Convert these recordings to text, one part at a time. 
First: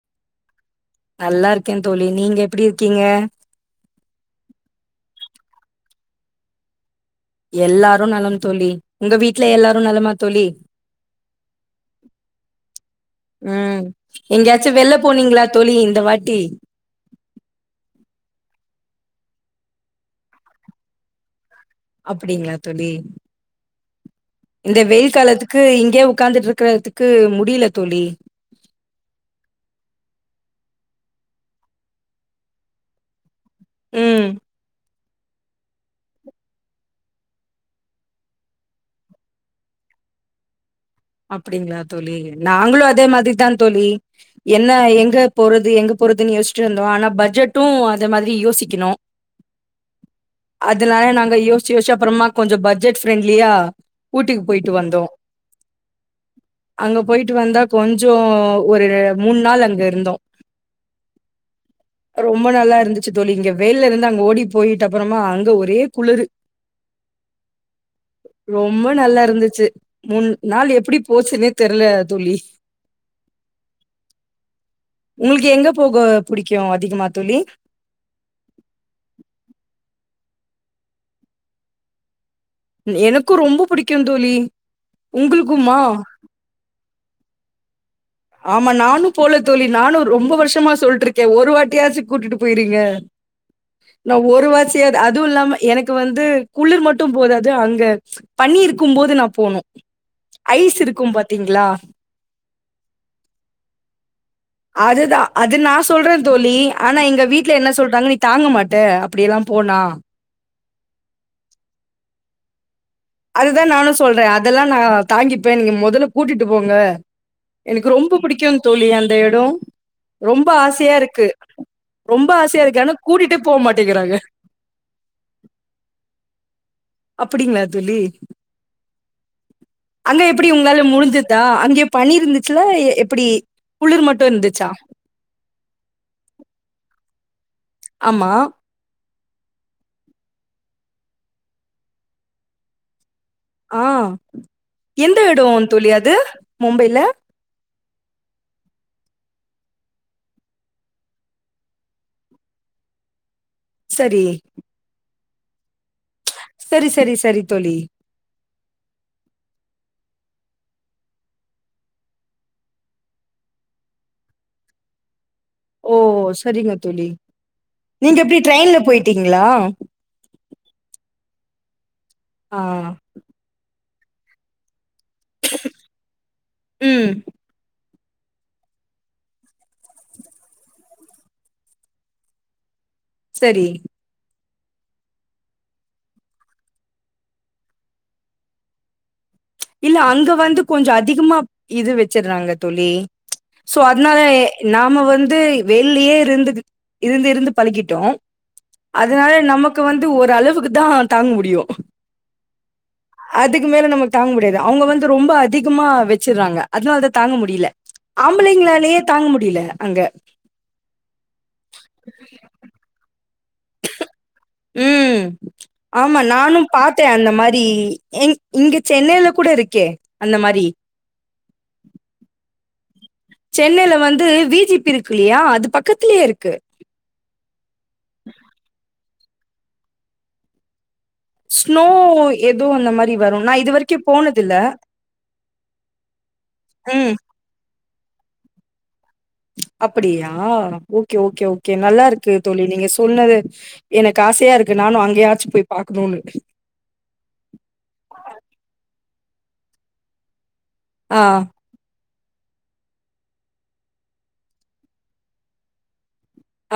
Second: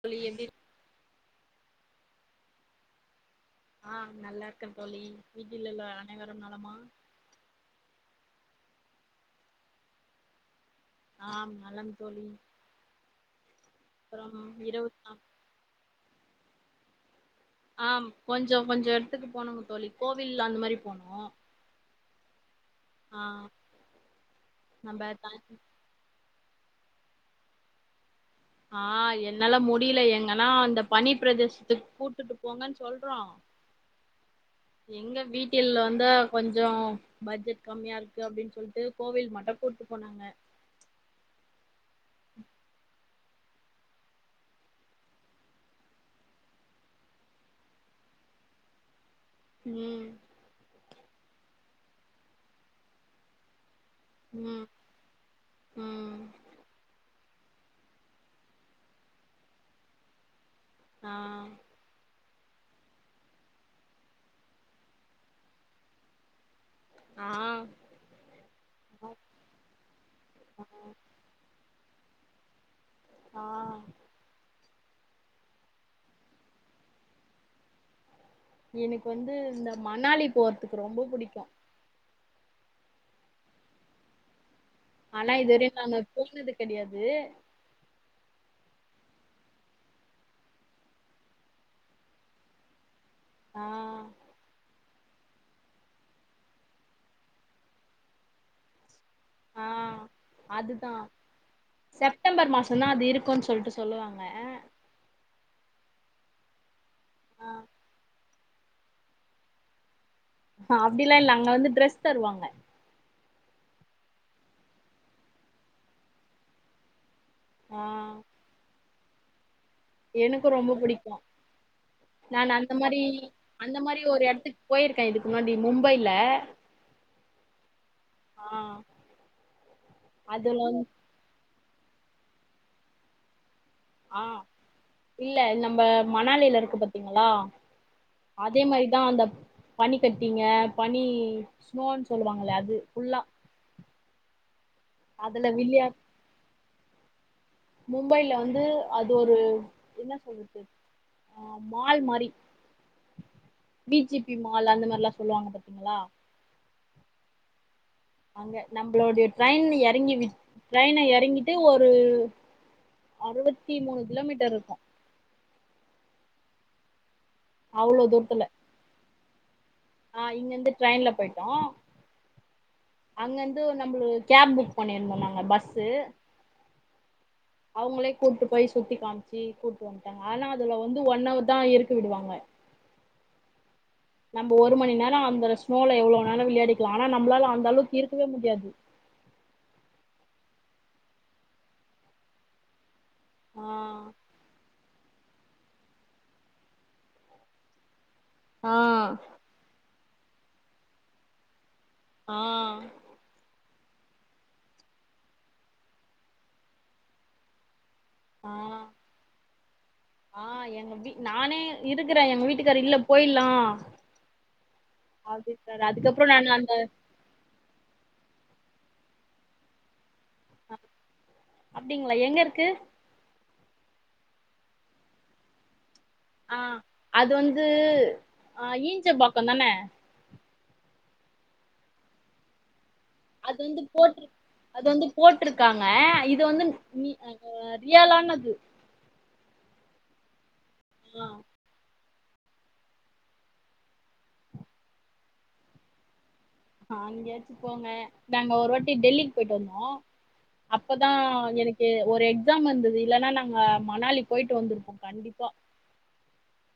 தோழி எப்டி நல்லாருக்கே தோழி நீங்க எப்பிடி இருக்கீங்க ஆ நல்லாருக்கன் தோழி வீட்டிலுள்ள அனைவரும் நலமா எல்லாரும் நலம் தோழி உங்க வீட்ல எல்லாரு‌ நலமா தோழி ஆம் நலம் தோழி ம் அப்புறம் எங்கியாச்சு இரவு வெள்ள சாப் போனீங்ளா தோழி இந்த வாட்டி ஆம் கொஞ்ச கொஞ்ச எடத்துக்கு போனுங்க தோழி கோவில் அந்த மாரி போனோ அப்படிங்ளா தோழி ஆ இந்த நம்ம வெயில் தனி காலத்துக்கு இங்கியே உட்கார்ந்துட்ருக்கதுக்கு முடில தோழி ஆ என்னால முடில எங்கன்னா அந்த பனி பிரதேசத்துக் கூட்டுட்டு போங்கன் சொல்றோ ம் எங்க வீட்டில் வந்து கொஞ்சோ பட்ஜெட் கம்மியா இருக்கு அப்டின் சொல்ட்டு கோவில் மட்டு கூட்டு போனாங்க அப்படிங்களா தோழி நாங்களு அதே மாதிர்தா தோழி என்ன எங்க போறது எங்க போறதுன் யோஸ்டேருந்தோ ஆனா பட்ஜெட்டு அது மாதிரி யோசிக்கிணு ம் அதனால நாங்க யோசிச்சு யோசிச்சு அப்பறமா கொஞ்சோ பட்ஜெட் ஃப்ரெண்ட்லியா ஊட்டிக்கு ம் போய்ட்டு வந்தோ ம் அங்க போய்ட்டு வந்தா கொஞ்சோ ஒரு மூணு நாள் அங்க இருந்தோ ஆ ரொம்பா நல்லா இருந்துச்சு தோழி இங்க வெயில்லருந்து அங்க ஓடி போயிட்டப்புறமா அங்க ஒரே குளுரு ஆ ரொம்ப நல்லா இருந்துச்சி மூன் நாள் எப்பிடிப் போச்சினே தெர்ல தோழி ஆ உங்ளுக்கு எங்க போக புடிக்கு அதிகமா தோழி எனக்கு வந்து இந்த மணாலி போறதுக்கு ரொம்ப புடிக்கு ம் எனக்கு ரொம்ப புடிக்கு தோழி ஆனா இதுவரையு உங்களுக்குமா? நாங்க போனது கெடையாது ஆமா நானு போல தோழி நானு ரொம்ப வர்ஷமா சொல்லிருக்கே ஒரு வாட்டியாச்சு கூட்டிட்டு போய்றீங்க ஆ நா ஒருவா சேத் [inaudible] அதுவு இல்லாம எனக்கு வந்து குளிர் மட்டு போதாது அங்க பனி இருக்கு போது நா போனு ஆ ஐஸ் அதுதா இருக்கு பாத்தீங்ளா செப்டம்பர் மாசோந்தா அது இருக்குன்னு சொல்ட்டு சொல்லுவாங்க அதுதா அது நா சொல்றே தோழி ஆனா எங்க ஆ வீட்ல என்ன சொல்றாங்க நீ தாங்க மாட்ட அப்டியெல்லா போனா அப்டியெல்லா இல்ல அங்க வந்து டிரஸ் தருவாங்க அதுதா நானு சொல்றே அதெல்லா நா தாங்கிப்பே நீங்க மொதல்ல கூட்டிட் போங்க ஆ எனக்கு ரொம்ப புடிக்கு தோழி அந்த எடோ எனக்கு ரொம்ப ஆசையா புடிக்கு இருக்கு ரொம்ப நான் ஆசையா இருக்கு ஆனா கூட்டிட்டே போ மாட்டேகிறாங்க போய்ருக்க இதுக்கு முன்னாடி மும்பைல அப்டிங்களா தோழி ஆ அங்க எப்டி அதுல வந் உங்களால முடிஞ்சுதா அங்கே பனி இருந்துச்சுல எ எப்டி ஆ இல்ல நம்ம மணாலில இருக்கு பாத்தீங்ளா ஆமா அதே மாரிதா அந்த பனி கட்டிங்க பனி ஸ்னோன் சொல்லுவாங்கல்ல அது ஃபுல்லா ஆ எந்த எடோ அதுல விளையா தோழி அது மும்பைல மும்பைல வந்து அது ஒரு என்ன சொல்றது ஆ மால் மாரி வி ஜி சரி. பி மால் அந்த மாரில்லா சொல்லுவாங்க பாத்தீங்ளா செரி செரி செரி தோழி அங்க நம்பளோடைய ட்ரெயின் இறங்கி விட் ட்ரெயின எறங்கிட்டு ஒரு அறுவத்தி மூணு கிலோமீட்டர் இருக்கு ஓ சரிங்க தோழி அவ்ளோ நீங்க எப்டி தூரத்துல ட்ரெயின்ல போய்ட்டீங்ளா ஆ இங்கிருந்து ட்ரெயின்ல போய்ட்டோ ஆ அங்கெந்து நம்புளு கேப் புக் பண்ணிருந்தோ நாங்க பஸ்ஸு ம் அவுங்களே கூப்ட்டு போய் சுத்தி காமிச்சு கூப்ட்டு வந்துட்டாங்க ஆனா அதுல வந்து ஒன் ஹவர் தா இருக்க விடுவாங்க செரி நம்ப ஒரு மணி நேரோ அந்த ஸ்னோல எவ்ளோனலு விளையாடிக்கலா ஆனா நம்பளால அந்த அளவுக்கு இருக்கவே முடியாது இல்ல அங்க வந்து கொஞ்ச அதிகமா இது வச்சர்றாங்க தோழி ஆ சோ அதனால நாம வந்து வெயிளியே இருந்து இருந்து இருந்து பழிக்கிட்டோ அதனால நமக் கு வந்து ஓரளவுக்கு தா தாங்க முடியு ஆ அதுக்கு மேல நமக்கு தாங்க முடியாது அவுங்க வந்து ரொம்ப அதிகமா வச்சடுறாங்க அதனால அத தாங்க முடியில ஆ ஆ ஆம்பளைங்களாலேயே தாங்க முடியில அங்க ஆ எங்க வீ நானே இருக்கறே எங்க வீட்டுக்காரு இல்ல போய்லா ம் ஆமா அதுக்கப்றோ நானு அந்த பாத்தே அந்த மாரி எங் இங்க சென்னைல கூட இருக்கே அந்த மாரி அப்டிங்ளா எங்க இருக்கு சென்னைல வந்து வி ஜி பி இருக்கு இல்லையா அது பக்கத்லே இருக்கு ஆ அது வந்து ஆ ஈஞ்ச பாக்கந்தான ஸ்னோ எதோ அந்த மாரி வரும். அது நான் வந்து இதுவரைக்கும் போட்ரு போனதில்ல. அது வந்து போட்ருக்காங்க இது வந்து நீ ம். அவுங்க ரியாலானது அப்டியா ஓகே ஆ ஓகே ஓ கே நல்லா இருக்கு தோழி நீங்க சொன்னது எனக்கு ஆசையா இருக்கு நானு அங்கயாச்சு போய் பாக்கணுனு ஆ அங்கயாச்சு போங்க நாங்க ஒரு வாட்டி டெல்லிக்கு போயிட்டு வந்தோ அப்பதா ஆ, எனக்கு ஒரு எக்ஸாம் வந்தது இல்லனா நாங்க மணாலி போயிட்டு வந்திருப்போ கண்டிப்பா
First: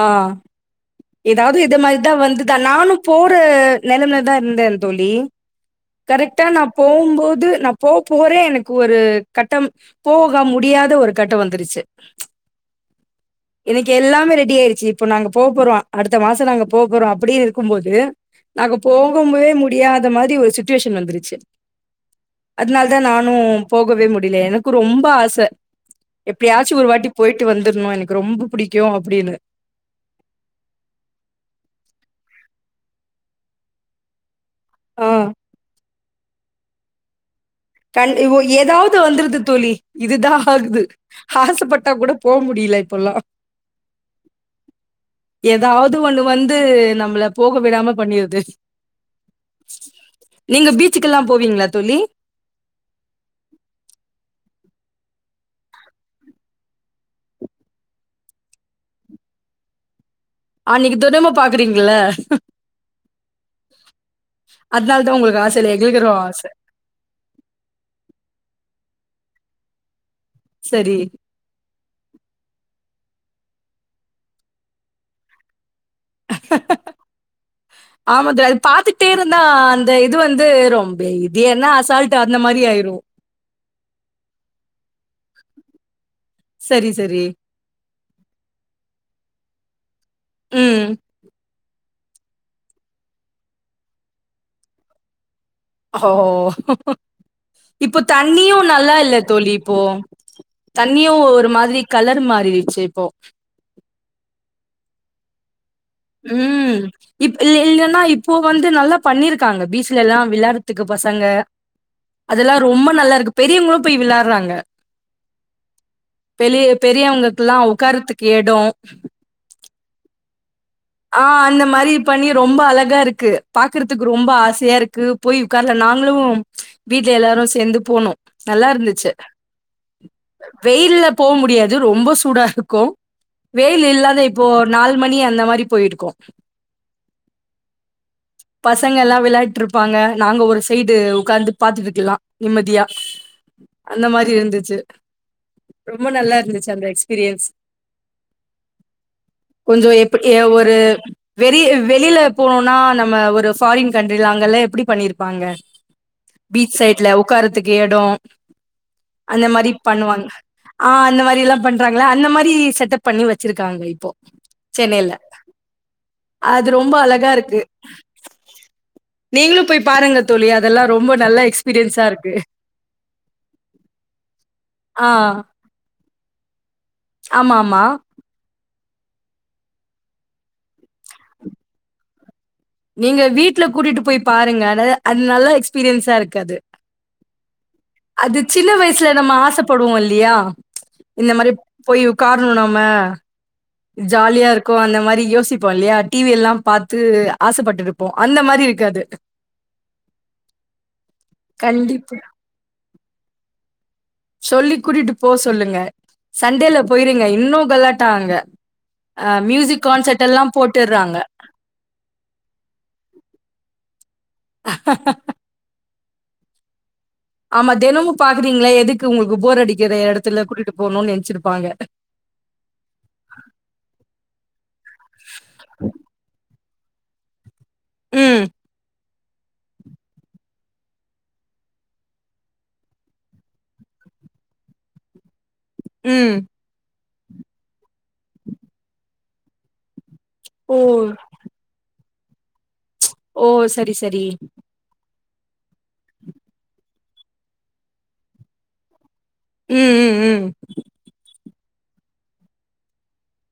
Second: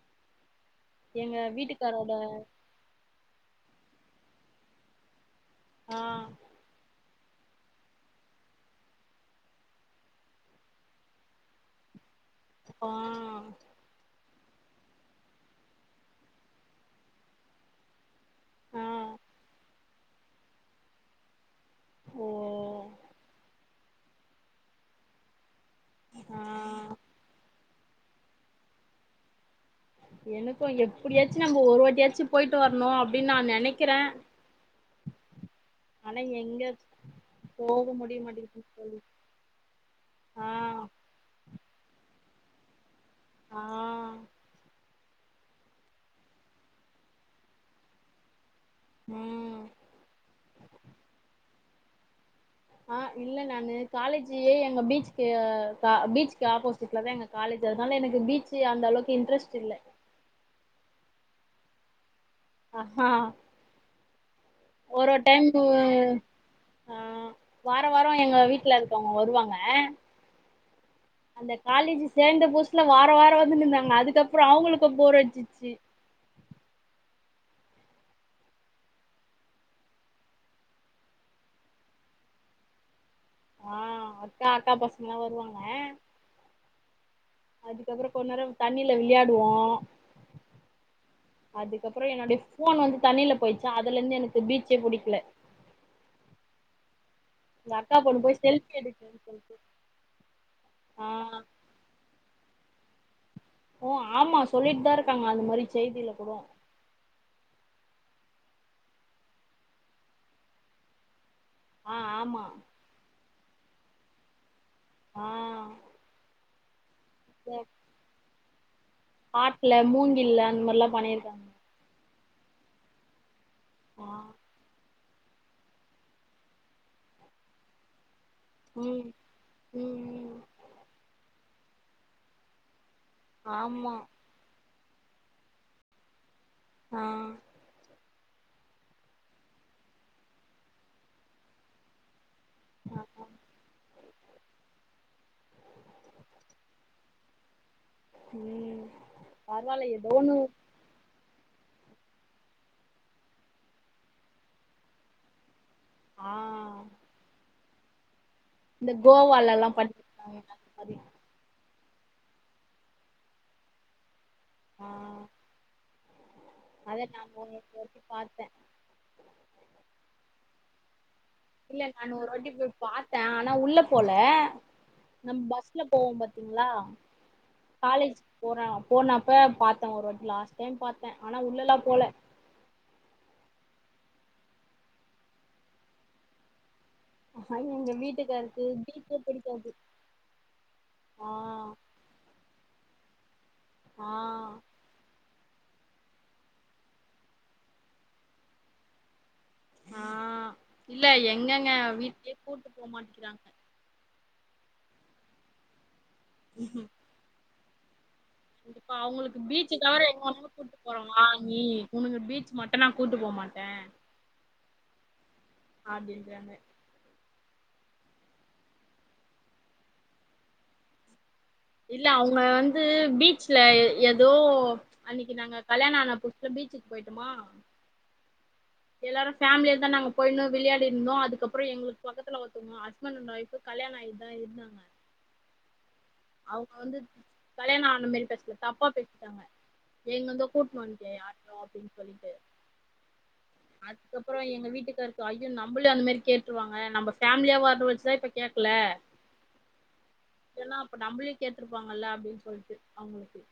ஆ எங்க ஏதாவது இத மாரிதா வீட்டுக்காரோட வந்ததா நானு போற நிலைம்ல தா இருந்தே தோழி ஆ கரெக்டா நா போம்போது நா போபோறே எனக்கு ஒரு கட்டம் போக முடியாத ஒரு கட்ட வந்துருச்சு ப ஆ எனக்கு எல்லாமே ரெடி ஆயீருச்சு இப்போ நாங்க போபோறோ அடுத்த மாச நாங்க போபோறோ அப்படி இருக்குபோது நாங்க ஆ போகவே முடியாத மாரி ஒரு சுட்டுவேஷன் வந்துருச்சு ஓ அதனால தா நானு போகவே முடியல எனக்கு ரொம்ப ஆச எப்பயா சு ஆ ஒரு வாட்டி போயிட்டு வந்துர்ணு எனக்கு ரொம்ப புடிக்கு அப்டின்னு எனக்கு எப்பிடியாச்சு நம்ம ஒரு வாட்டியாச்சு போயிட்டு வர்ணு அப்டின் நா நெனைக்கிறே ஆ ஆனா எங்க போக முடிய கண்டு உ மாட்டேங்குது ஏதாது தோழி வந்துருது தோழி இதுதா ஆ ஆகுது ஆசைப்பட்டா கூட போ முடில இப்புலா ஆ ஏதாவ்து ஒண்ணு வந்து நம்மள போக விடாம பண்ணிருது ம் நீங்க பீச்சுக்கெல்லா போவீங்ளா தோழி ஆ இல்ல நானு காலேஜீ எங்க பீச்கு க பீச்கு ஆப்போசிட்ல தா எங்க காலேஜீ அதுனால எனக்கு பீச்சு அந்தளவுக்கு இன்ட்ரெஸ்ட் இல்லை அன்னிக்கு தொரும்ப பாக்குறீங்கள அஹா அதனால ஒரு தா ஒர் உங்களுக்கு ஆச டைம்பு இல்ல எங்களுக்கு ஆச ஆ வார வாரோ எங்க வீட்ல இருக்கவங்க வருவாங்க சரி அந்த காலேஜீ சேர்ந்த புதுசுல வார வாரோ வந்துன்ந்தாங்க அதுக்கப்புறோ அவுங்களுக்கு போர்ரடிச்சிச்சு ஆமா த அது பாத்துட்டே இருந்தா அந்த இது வந்து ரொம்ப இது என்ன அசால்ட் அந்த மாரி ஆயிரு ஆ அக்கா அக்கா பசங்கல்லா வருவாங்க ஆ சரி சரி அதுக்கப்புற கொண் நேரோ தண்ணில விளையாடுவோ ம். அது கப்புறோ என்னோடைய போன் வந்து தண்ணில போயிச்சா அதுலந்து எனக்கு பீச்சே புடிக்கில ஓ எங்க அக்கா இப்போ பொண்ணு போய் தண்ணியு செல்ஃபி நல்லா இல்ல எடுக்குறேன்னு தோழி சொல்லிட்டு இப்போ தண்ணியு ஆ ஒரு மாதிரி கலர் மாறிடுச்சே இப்போ ஓ ஆமா சொல்லிட்டு தா இருக்காங்க அந்த மாறி ம் இப்ப இ இல்லன்னா இப்போ வந்து நல்லா பண்ணிருக்காங்க பீச்சில எல்லா விளாறதுக்கு பசங்க ஆ ஆமா அதெல்லா ரொம்ப நல்லா இருக்கு பெரியவங்களு பேய் விளாறாங்க ஆ பெலிய பெரியவங்கக்கல்லா உக்காரதுக்கு எடோ ஆட்ல மூங்கில்ல அந்த மாதிரிலா ஆ அந்த மாரி பண்ணி ரொம்ப அழகா இருக்கு பாக்குறதுக்கு ரொம்ப ஆ சையா இருக்கு போய் உக்காரலா நாங்களு வீட்ல எல்லாரு சேர்ந்து போனோ நல்லா ம் இருந்துச்சி ம் ம் வெயில்ல போ முடியாது ரொம்ப சூடா இருக்கு வெயில் ஆமா இல்லாத இப்போ நாலு மணி அந்த மாரி போயிருக்கோ ஆ பசங்க எல்லா விளையாட்டு இருப்பாங்க நாங்க ஒரு சைடு உட்காந்து பாத்துட்டுறிக்கலா நிம்மதியா ஆ அந்த மாரி இருந்துச்சு ரொம்ப நல்லா இருந்துச்சி அந்த எக்ஸ்பீரியன்ஸ் ம் பரவால ஏதோன் ஏ ஒரு வெளி வெளில போனா நம்ம ஒரு ஃபாரின் கண்ட்ரில அங்கெல்லா எப்டி பண்ணிருப்பாங்க ஆ பீச் சைட்ல உட்காரறதுக்கு எடோ இந்த அந்த கோவாலல்லா மாரி பண்ணுவாங்க பண்ணிருக்காங்க அந்த ஆ மாரி அந்த மாரில்லா பண் றாங்களா அந்த மாரி செட்டப் பண்ணி வச்சிருக்காங்க இப்போ ஆ சென்னைல அது ரொம்ப அத நா அழகா இருக்கு ஒரு வாட்டி பாத்தே நீங்களும் போய் பாருங்க தோழி அதெல்லா ரொம்ப நல்லா இல்ல நான் ஒரு வாட்டி போய் பார்த்த ஆனா உள்ள போல ஆ நம்ம பஸ் உள்ள போவோ பாத்தீங்ளா ஆமா ஆமா காலேஜ் போற போனப்ப பாத்த ஒரு வாட்டி லாஸ்ட் டைம் பாத்த ஆனா உள்ளலா போல நீங்க வீட்ல கூட்டிட்டு போய் பாருங்க அதாது அது நல்ல எக்ஸ்பீரியன்ஸா இருக்காது ஆஹா எங்க அது வீட்டுக்காருக்கு சின்ன வயசுல பீஃபே நம்ம பிடிக்காது ஆசைப்படுவோ இல்லயா ஆ இந்த மாரி போய் உக்காரணு நம்ம ஆ ஜாலியா இருக்கு அந்த மாரி யோசி ப்போ இல்லயா டிவி எல்லா பாத்து ஆசைப்பட்டுருப்போ அந்த மாரி இருக்காது ஆ இல்ல எங்கங்க கண்டிப்பா. வீட்லே கூட்டு போமாட்டேங்கிறாங்க சொல்லி கூட்டிட்டு போக சொல்லுங்க சண்டேல போயிருங்க இன்னு கலாட்டா அங்க கண்டிப்பா அ அவங்களுக்கு பீச்சு மியூசிக் தவிர கான்சர்ட் எங்க ஒனாலு எல்லாம் கூட்டு போட்டுர்றாங்க. போறோங்ளா ஈ உனக்கு பீச் மட்டும்னா கூட்டு போகமாட்ட அப்டிங்கறாங்க ஆமா தினமும் பாக்குறீங்கள எதுக்கு உங்களுக்கு போர் அடிக்கிற இடத்துல கூட்டிட்டு போகணும்னு நினைச்சிருப்பாங்க இல்ல அவங்க வந்து பீச்ல ஏதோ அன்னைக்கு நாங்க கல்யாண ஆன புதுசுல பீச்சி போயிட்டமா ம் எல்லாரு ஃபேமிலியாதா நாங்க போய்ணு விளையாடிணுந்தோ அதுக்கப்ரோ எங்களுக்கு பக்கத்துல ஒருத்தோங்க ஹஸ்பண்ட் அண்ட் ஒஃப் கல்யாணம் ஆய்ட்தா இருந்தாங்க ம் அவுங்க வந்து கல்யாணம் ஆன மாரி பேசல தப்பா பேசிட்டாங்க எங்க இருந்தோ ஓ! கூட்டுணு வண்டியாட்டு அப்றோ அப்டின் சொல்லிட்டு ஓ! சரி, சரி. அதுக்கப்றோ எங்க வீட்டுக்கார் ஐயோ நம்பளையு அந்தமாரி கேட்டுருவாங்க நம்ப பேமிலியா ஆன வச்சுதா இப்ப கேக்கல ம், ம், ம். சொன்னா அப்ப நம்பளையு கேட்டுருப்பாங்கல்ல அப்டின்னு சொல்ட்டு அவுங்களுக்கு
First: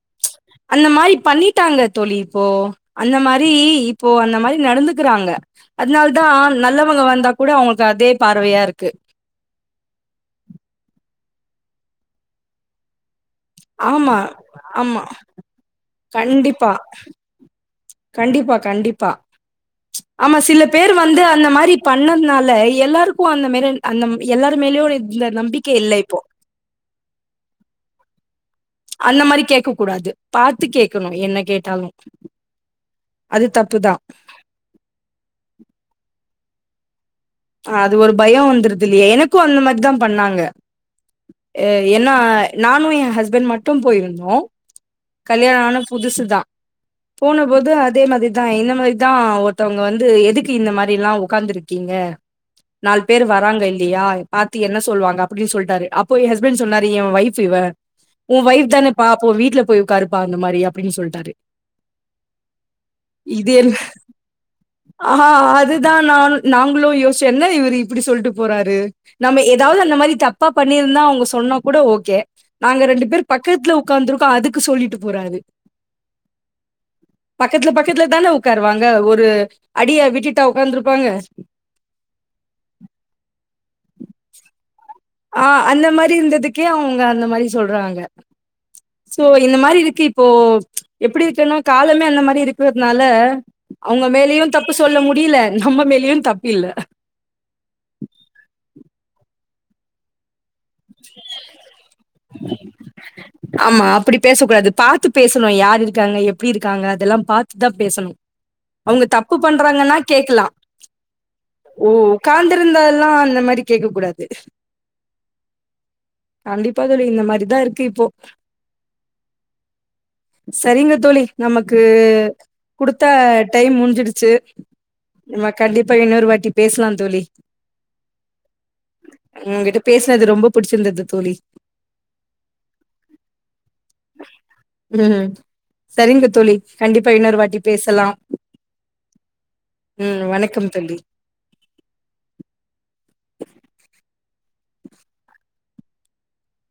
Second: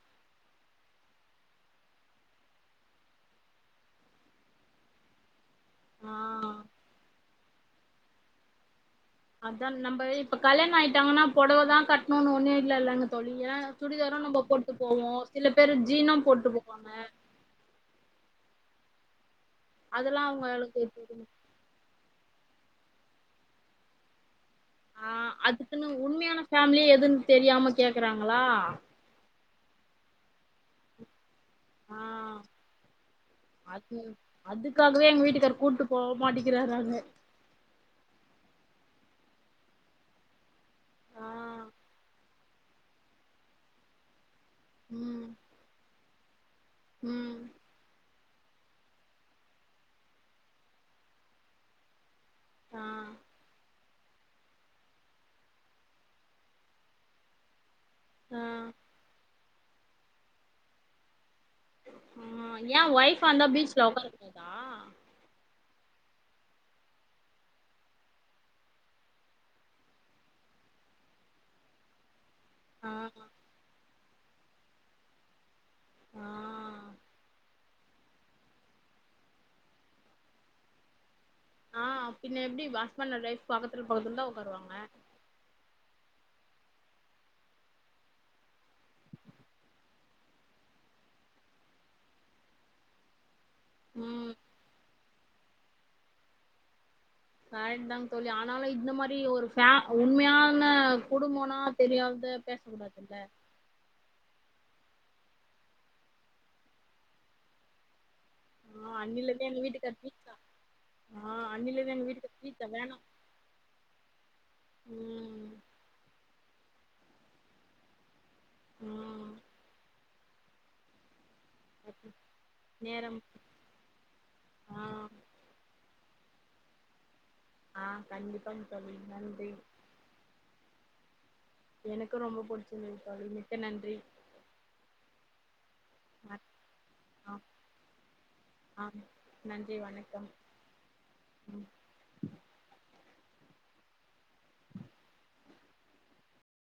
அந்த மாரி பண்ணிட்டாங்க தோழி இப்போ அந்த மாரி இப்போ அந்த மாரி நடந்துக்கறாங்க ஆ அதுனாலதா நல்லவங்க வந்தா கூட அவுங்களுக்கு அதே பார்வையா இருக்கு அதான் நம்ப இப்ப கல்யாணம் ஆயிட்டாங்கன்னா புடவ தா கட்ணுன்னு ஒண்ணு இல்லலங்க தோழி ஏ ஆமா சுடிதாருறு நம்ப போட்டு ஆமா போவோ சில பேரு ஜீனு போட்டு கண்டிப்பா போவாங்க கண்டிப்பா கண்டிப்பா அதெல்லா ஆமா சில அவங்களுக்கு பேர் வந்து அந்த மாரி பண்ணதுனால எல்லாருக்கு அந்த மாதிரியே அந்த எல்லார் மேலயு ஒரு ஆ அதுக்குன்னு உண்மையான ஃபேமிலியே எதுன்னு தெரியாம கேக்குறாங்களா அந்த மாரி கேட்க கூடாது பாத்து கேட்கணு என்ன கேட்டாலு ஆ அது அதுக்காகவே எங்க வீட்டுக்காரர் கூட்டு போக மாட்டேக்கிறாரு அங்க அது ஒரு பயோ வந்துருது இல்லையா எனக்கு அந்த மாரிதா பண்ணாங்க ஆ எனா நானு என் ஹஸ்பண்ட் மட்டு போயிருந்தோ ம் கல்யாண ஆன புதுசுதா ம் போனபோது அதே மாரி தா இந்த மாரி தா ஒருத்தவுங்க வந்து எதுக்கு இந்த மாரிலா உட்காந்து இருக்கீங்க ஆ நாலு பேரு வராங்க இல் லயா பாத்து என்ன சொல்லுவாங்க அப்டின்னு சொல்டாரு அப்போ ஏ ஹஸ்பண்ட் சொன்னாரு எ வைஃப் இவ ஆ உன் வைஃப் தானபா அப்போ வீட்டுல போய் உக்காருப்பா அந்த மாரி அப்டின்னு சொல்டாரு ஆ ஏ ஒஃப்வா இந்தா என்ன பீட்ச்ல உக்கார கூடாதா ஆ ஆ அதுதா நானு நாங்களு யோசிச்சோ என்ன இவரு இப்படி சொல்ட்டு போறாரு நம்ம ஏதாவது அந்த மாரி தப்பா பண்ணிருந்தா அவுங்க சொன்னா கூட ஓகே நாங்க ஆ ரெண்டு பேரு பக்கத்துல உட்காந்துருக்கோ அதுக்கு சொல்லிட்டு போறாரு ஆ பக்கத்துல பக்கத்துல தான உட்காருவாங்க ஒரு அடிய விட்டுட்டா உட்காந்துருப்பாங்க ஆ பின்ன எப்டி ஹஸ்பண்ட் அண்ட் வைஃப் பக்கத்துல பக்கத்துலதா உக்காருவாங்க ஆ அந்த மாரி இருந்ததுக்கே அவுங்க அந்த மாரி சொல்றாங்க சோ இந்த மாரி இருக்கு இப்போ எப்டி இருக்குனா காலமே அந்த மாரி இருக்கிறதுனால அவுங்க ம் மேலயு தப்பு சொல்ல முடியல நம்ம மேலயு தப்பு இல்ல கரெக்ட் தாங்க தோழி ஆனாலு இந்த மாரி ஒரு ஃபே உண்மையா ன குடும்போன தெரியாத பேச கூடாதுல்ல ஆமா அப்டி பேச கூடாது பாத்து பேசணு யாரு இருக்காங்க எப்டி இருக்காங்க அதெல்லா பாத்துதா பேசணு ஆ அவுங்க தப்பு அன்னிலருந்து எங்க பண்றாங்கன்னா வீட்டுக்காரு பீச் கேட்கலா ஆ ஓ அன்னிலருந்து எங்க வீட்டுக்கு பீட்சா வேணு ஓக்காந்திருந்தெல்லா அந்த மாரி கேட்க கூடாது ம் கண்டிப்பா தோழி இந்த மாரிதா இருக்கு இப்போ ஆ சேரிங்க தோழி நமக்கு குடுத்த நேரம் டைம் முடிஞ்சிடுச்சு ஆ ஆ கண்டிப்பா இன்னொரு வாட்டி பேசலா தோழி ஆ கண்டிப்பாங்க தோழி நன்றி பேசினது ரொம்ப புடிச்சிருந்துது தோழி எனக்கு ரொம்போ பிடிச்சிருந்துது தோழி மிக்க நன்றி உம் சரிங்க ஆ தோழி கண்டிப்பா இன்னோரு வாட்டி பேசலாம் ஆம் நன்றி வணக் ம் வணக்கம் தோழி உம்